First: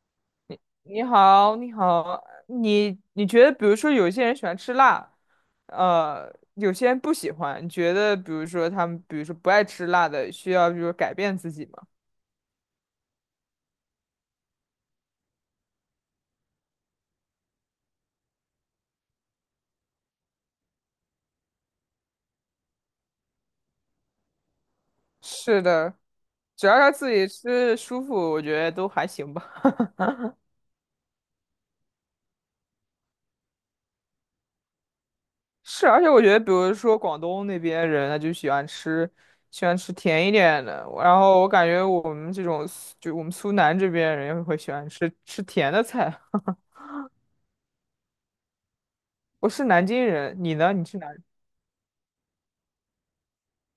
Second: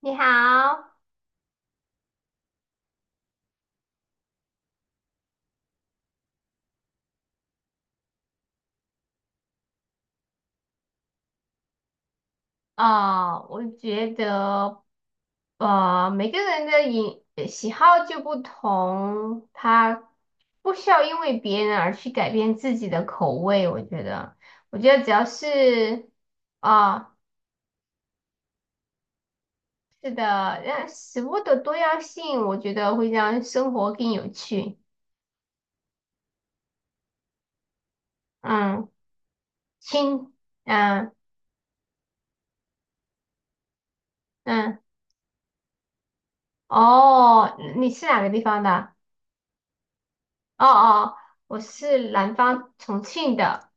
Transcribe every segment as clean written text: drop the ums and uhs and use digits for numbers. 你好。你好，你好，你觉得，比如说，有些人喜欢吃辣，有些人不喜欢，你觉得，比如说他们，比如说不爱吃辣的，需要就是改变自己吗？哦，我觉得，每个人的喜好就不同，他不需要因为别人而去改变自己的口味。我觉得只要是的，是只要他自啊、己吃舒服，我觉得都还行吧。是的，让食物的多样性，我觉得会让生活更有趣。是，而且我觉得，比如说广东那边人，他就喜欢嗯，吃，喜欢吃甜一亲。点的。嗯然后我感觉我们这种，就我们苏南这边人会喜嗯，欢吃甜的菜。哦，你是哪个地方的？我是南京人，你哦呢？你是哪？哦，我是南方重庆的。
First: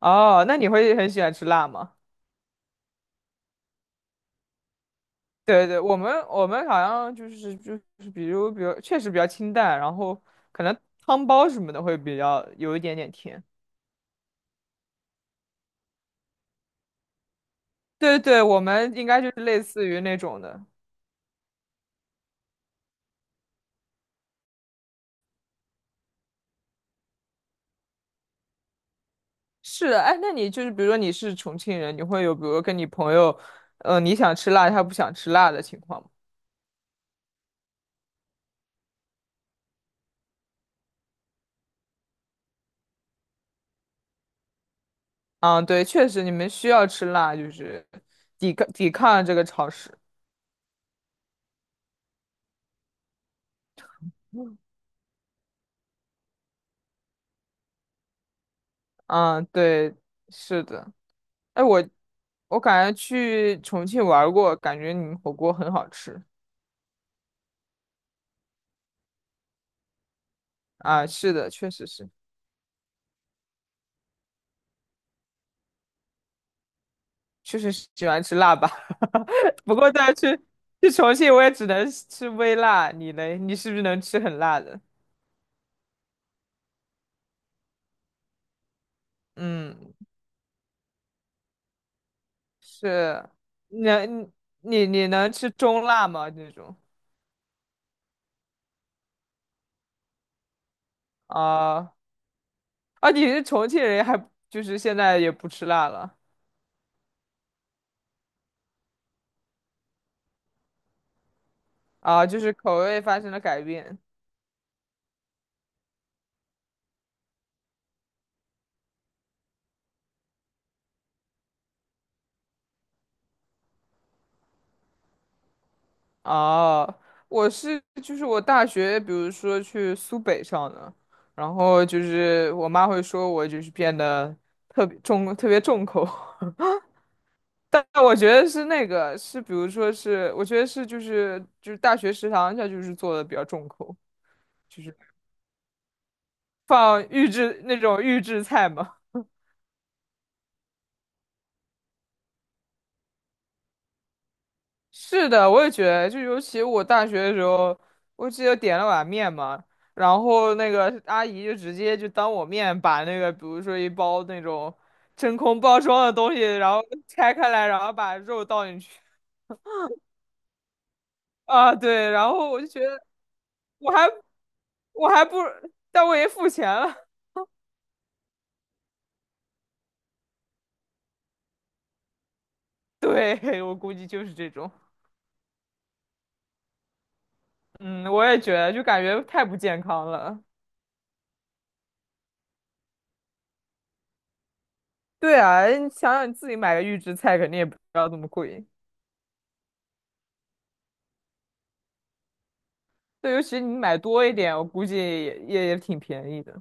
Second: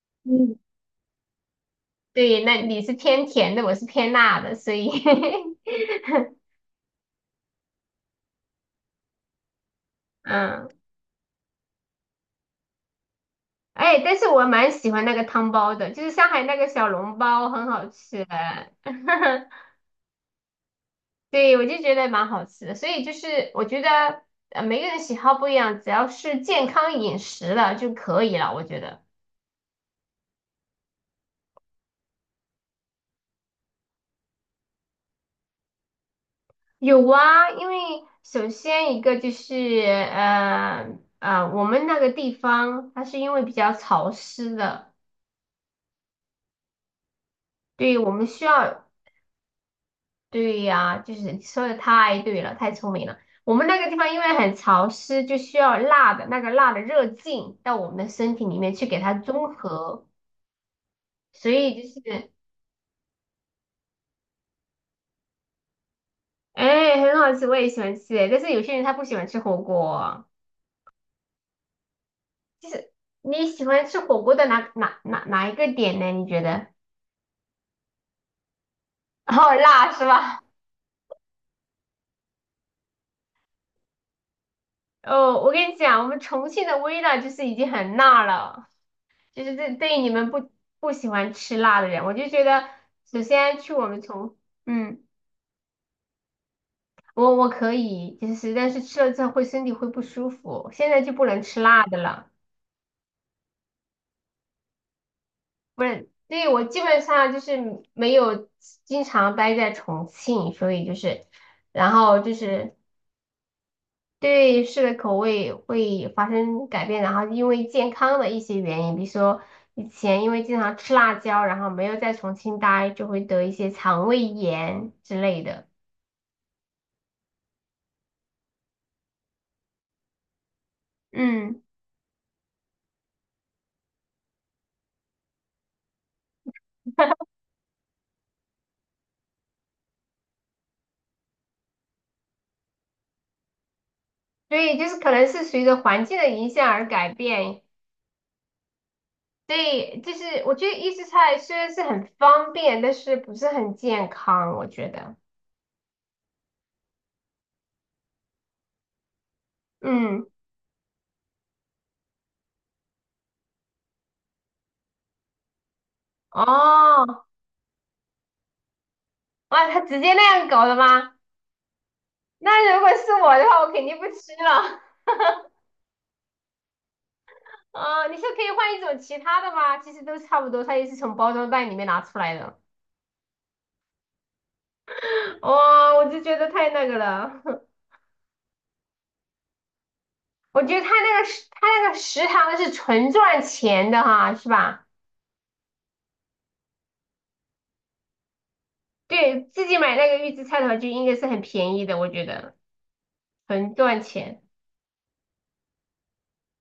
哦，那嗯，你会很喜欢吃辣吗？对，那你是偏甜的，我是偏辣的，所以 对对，我们好像就是比如确实比较清淡，然后可嗯，能汤包什么的会比较有一点点甜。哎，但是我蛮喜欢那个汤包的，就是上海那个小笼包很好对吃。对，我们应该就是类 似于那种的。对，我就觉得蛮好吃的，所以我觉得每个人喜好不一样，只要是健康饮食了就可以了，我觉得是的，哎，那你就是比如说你是重庆人，你会有比如说跟你朋友，你想吃辣，他不想吃辣的情况吗？有啊。因为首先一个就是我们那个地方它是因为比较潮湿的。啊，对，确实你们需要吃辣，就是对，我们需抵抗要。抵抗这个潮湿。对呀，就是你说的太对了，太聪明了。我们那个地方因为很潮湿，就需要辣的热劲到我们的身体里面去给它嗯，中对，和，是的。所哎，以我就是。我感觉去重庆玩儿过，感觉你们火锅很好吃哎，很好吃，我也喜欢吃。但是有些人他不喜欢吃火锅。啊。是的，确实是，你喜欢吃火锅的哪一个点呢？你觉得？确实是喜欢吃辣吧。哦，不过辣是再去吧？去重庆，我也只能吃微辣。你嘞？你是不是能吃很辣的？哦，我跟你讲，我们重庆的微辣就是已经很辣了。就是这对嗯，于你们不喜欢吃辣的人，我就觉得首是。先去我们能重。你嗯。你能吃中辣吗？这种我可以，就是但是吃了之后身体会不舒服，现在就不能吃辣啊的了。啊，你是重庆人还就是现在也不吃不辣然，了对，我基本上就是没有经常待在重庆，所以然后啊？就就是是口味发生了改变。对吃的口味会发生改变，然后因为健康的一些原因，比如说以前因为经常吃辣椒，然后没有在重庆待，就会得一些肠胃炎之类的。啊，我是就是我大学，比如说去苏北上的，然嗯，后就是我妈会说我就是变得特别重口但我觉得是那个是，比如说是，我觉得是就是大学食堂它就是做的比较重口，所以就就是是可能是随着环境的影响而放改预变。制那种预制菜嘛。对，就是我觉得预制菜虽然是很方便，但是不是很健康，我觉得。是的，我也觉得，就尤其我大学的时候，我记得点了碗面嘛，然嗯，后那个阿姨就直接就当我面把那个，比如说一包那种真空包装的东西，然后哦。拆开来，然后把肉倒进去。哇，他直接那样搞的吗？啊，对，然后我就那如觉果得是我的话，我肯我定不还吃了。我还不，但我也付钱了。你是可以换一种其他的吗？其实都差不多，它也是从包装袋里面拿出来的。对，我估计就是这种。我就觉得太那个了。嗯，我也觉得，就感觉太不健康了。我觉得他那个食堂是纯赚钱的哈，是吧？对啊，你想想你自己买个预制菜，肯定也不要这么贵。对，自己买那个预制菜的话，就应该是很便宜的，我觉得对，尤其很你买赚多一钱。点，我估计也挺便宜的。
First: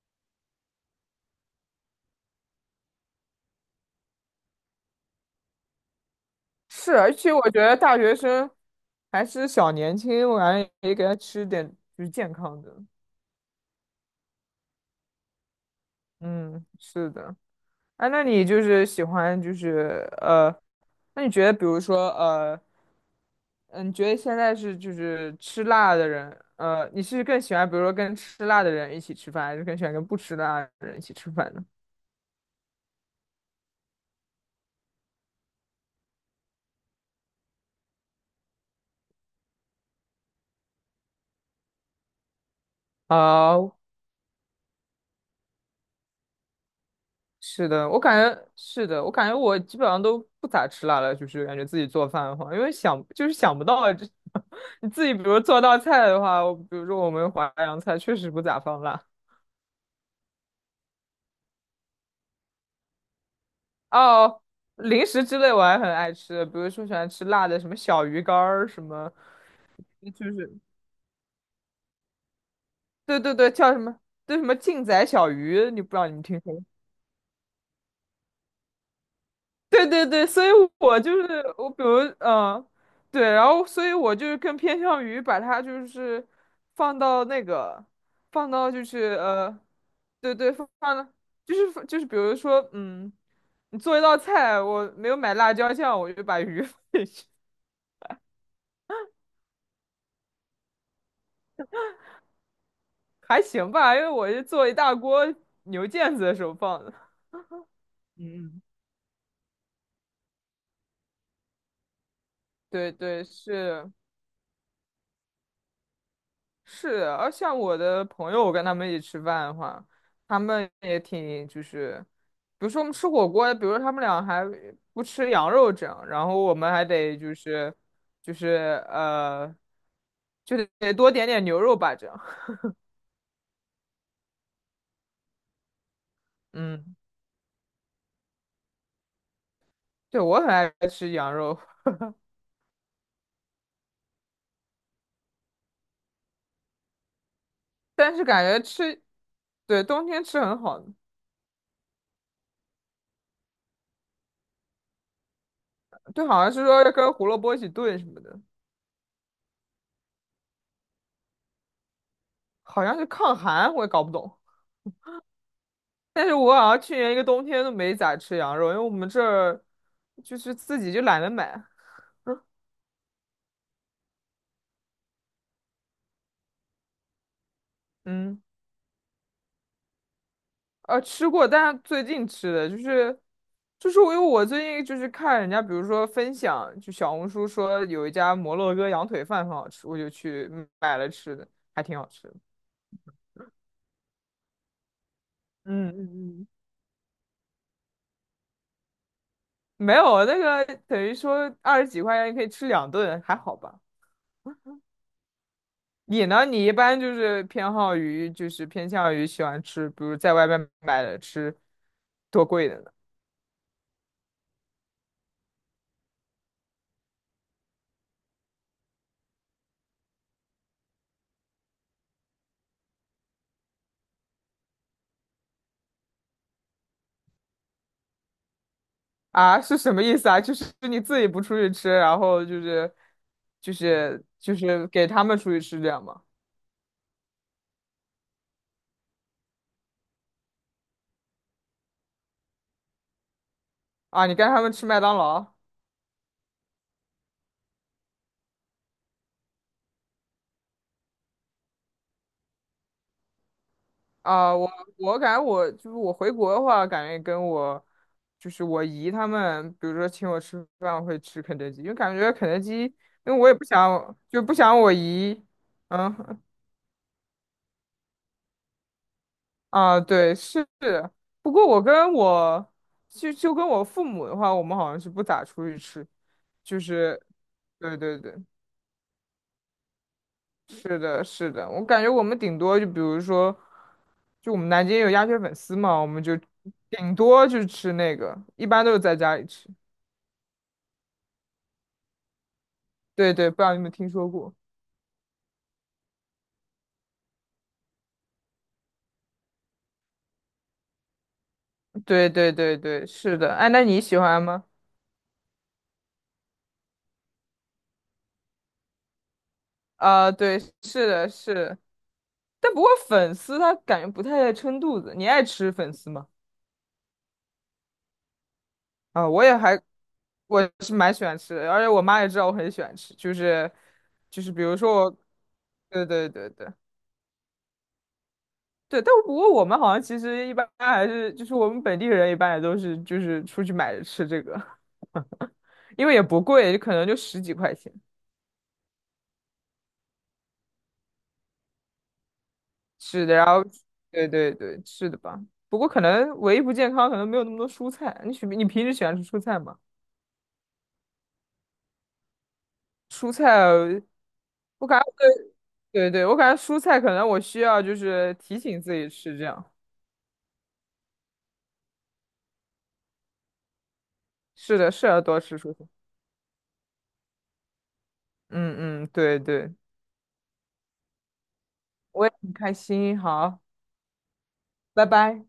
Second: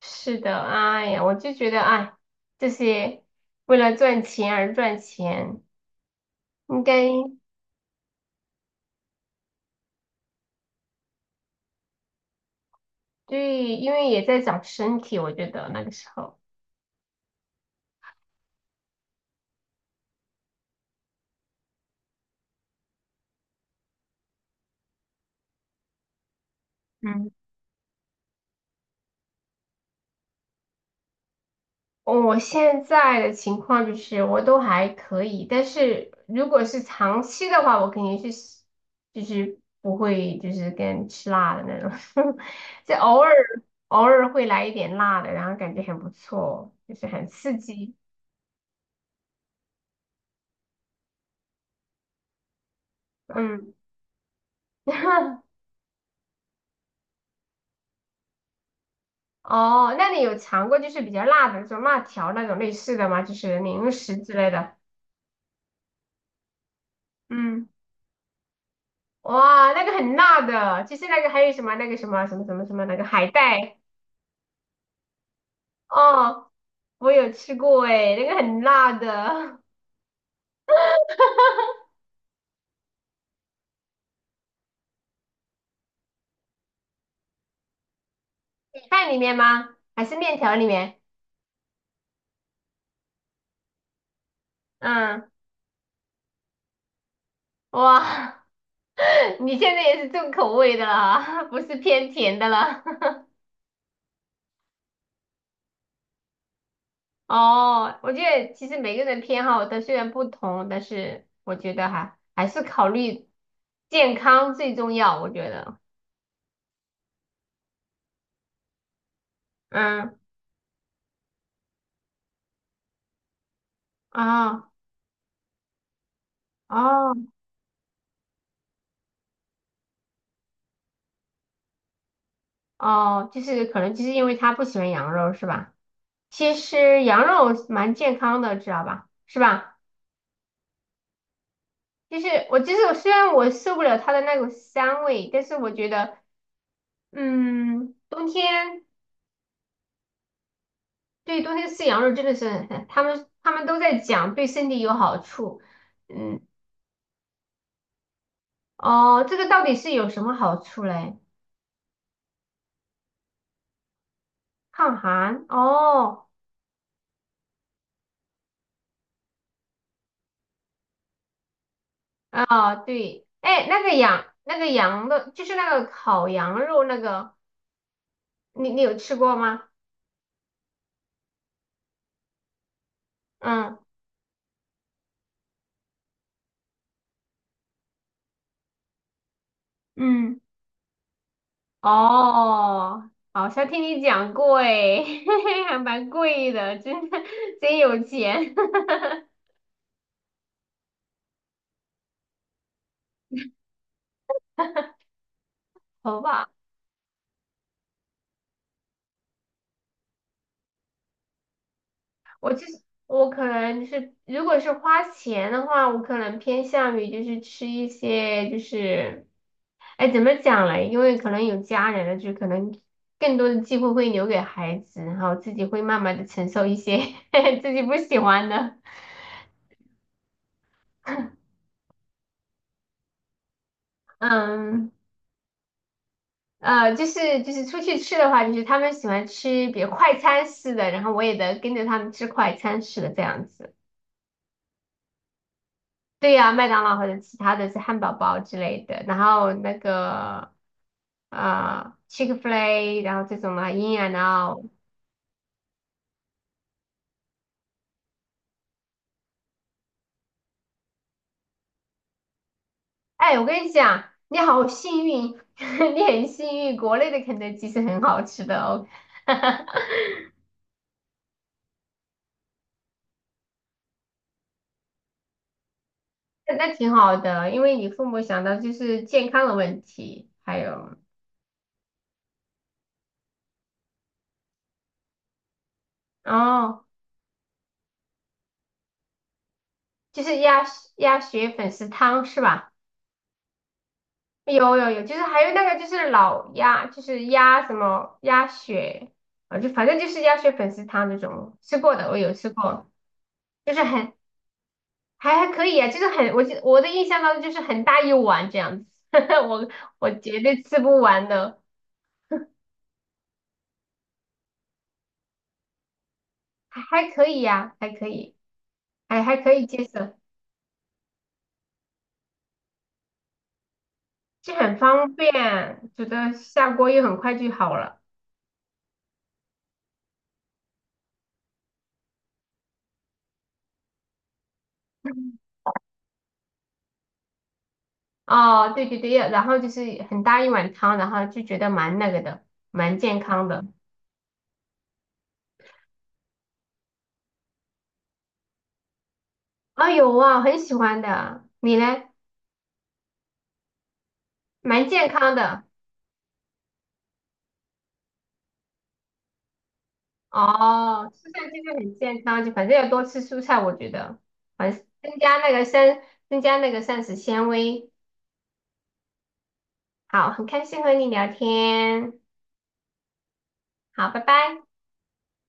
是的。哎呀，我就觉得，哎，这些为了赚钱而赚钱，应是，该。而且我觉得大学生还是小年轻，我感觉也给他吃点就是健康的。对，因为也在长身体，我觉得那个时候。嗯，是的。哎、那你就是喜欢就是那你觉得比如说嗯，你觉得现在是就是吃辣的人，你是嗯，更喜欢比如说跟吃辣的人一起吃饭，还是更喜欢跟不吃辣的人一起吃饭呢？我现在的情况就是我都还可以，但是如果是长期的话，我肯定是不会跟吃辣的那种。就偶尔啊、偶尔会来一点辣的，然后感觉很不错，就是很刺是的，激。我感觉是的，我感觉我基本上都不咋吃辣了，就是感觉自己做饭的话，因为想就是想不嗯，到这 你自己比如 做道菜的话，我比如说我们淮扬菜确实不咋放辣哦，那你有尝过就是比较辣的，那种辣条那种类似的吗？就是零食之哦。类的。零食之类我还很爱吃，比如说喜欢吃辣的，嗯，什么小鱼干儿，什么哇，那个很就辣是的，其实那个还有什么那个什么什么什么什么那个对海对对，叫带。什么对什么劲仔小鱼，你不知道你们听哦，说过？我有吃过诶，那个很辣的。对对对，所以我就是我，比如对，然后所以我就是更偏向于把它就是放到那个放到就 饭是里面吗？还是对面对，条里放放面？到就是比如说你做一道菜，我没有嗯，买辣椒酱，我就把鱼 放进去，哇。你现在也是重口味的了啊，不是偏甜的了。还行吧，因为我是做一大锅牛腱子的时候放的。哦，我觉得嗯，其实每个人偏好它虽然不同，但是我觉得哈还是考对对虑是，健康最重要。我觉得。是的，而像我的朋友，我跟他们一起吃饭的话，嗯，他们也挺就是，比如说我们吃火锅，比如说他们俩还啊。不吃羊肉这样，然后我们还哦。得就是就得多点点牛肉吧这样。哦，就是可能就是因为他不喜欢羊肉是吧？其嗯，实羊肉蛮健康的，知道吧？是吧？对，我很爱吃羊肉，就是我虽然我受不了它的那股膻味，但是我觉得，嗯，但是冬感觉天。吃，对，冬天吃很好，对，冬天吃羊肉真的是很，他们都在讲对身体有好处。对，嗯，好像是说要跟胡萝卜一起炖什么的，哦，这个到底是有什么好处嘞？好像是抗寒，我也搞不懂。抗寒 哦。但是我好像去年一个冬天都没咋吃羊肉，因为我们这儿就是自己就懒得买。对，哎，那个羊的，就是那个烤羊肉那个，嗯，你你有吃过吗？吃过，但是最近吃的就是，嗯就是我因为我最近就是看人家，比如说分享，就小红书说有一家摩洛哥羊腿饭很好吃，我就嗯。去买了吃的，还挺好吃的哦，好像听你讲过哎。还嗯蛮嗯嗯。贵的，真的真有钱。没有那个等于说二十几块钱可以吃两顿，还好吧？好你呢？吧。你一般就是偏好于，就是偏向于喜欢吃，比如在外面买的吃，多贵的呢？我可能就是，如果是花钱的话，我可能偏向于就是吃一些就是，哎，怎么讲嘞？因为可能有家人了，就可能更多的机会会留给孩子，然后自己会慢慢的承受一些 自己不喜欢的。啊，是什么意思啊？就是你自己不出去吃，然后就是嗯，给他们出去吃这样吗？就是出去吃的话，就是他们喜欢吃比如快餐式的，然后我也得跟着他们吃快餐式的这样子。啊，你跟他们吃麦当劳？对呀，麦当劳或者其他的是汉堡包之类的，然后那个。Chick-fil-A,然后这种的 In and 啊，Out。我感觉我就是我回国的话，感觉跟我就是我姨他们，比如说请我吃饭，我会吃肯德基，因为感觉肯德基，因为哎，我我也不跟你讲，想你就不好想我幸运，姨，你很嗯。幸运，国内的肯德基是很好吃的哦。啊，对，是。不过我跟我就就跟我父母的话，我们好像是不咋出去吃，那就挺好是，的，因为你对父对母对，想到就是健康的问题，还有。是的，是的。我感觉我们顶多就比如说，就我们南京有鸭血粉丝嘛，我们就哦，顶多就吃那个，一般都是在家里吃。就是鸭血粉丝汤是吧？对对，不知道你有没有听说过？有有有，就是还有那个就是老鸭，就是鸭什么鸭血，啊，就反正就是鸭血粉丝汤那种，吃过的，我对有吃对对过，对，是的。哎，就那是你很喜欢吗？还还可以啊，就是很，我的印象当中就是很大一碗这样子。我我啊，绝对，对吃不是完的，是的。的。但不过粉丝它感觉不太撑肚子，你爱吃粉丝吗？还可以呀、还可以，还啊，还我可也以还，接受，我是蛮喜欢吃的，而且我妈也知道我很喜欢吃，就是就比很如说我，方便，觉对对得对对下锅又很快就好了。对，但不过我们好像其实一般还是就是我们本地人一般也都是就是出去买着吃这个，因为也不贵，可能就十几块钱。哦，对对对，然后就是很大一碗汤，然后就觉得蛮那个的，蛮健是的，然康后的。对对对，是的吧？不过可能唯一不健康可能没有那么多蔬菜，你平时喜欢吃蔬菜吗？有啊，很喜欢的。你呢？蔬菜，我蛮感健觉康的。对对对，我感觉蔬菜可能我需要就是提醒自己吃这样。哦，蔬菜其实很健康，就反正要多吃蔬菜，我觉得。反是正的，是要多吃蔬菜。增加那个膳食纤维。嗯嗯，对对，好，很开心和你聊天。我也很开心。好，好，拜拜。拜拜。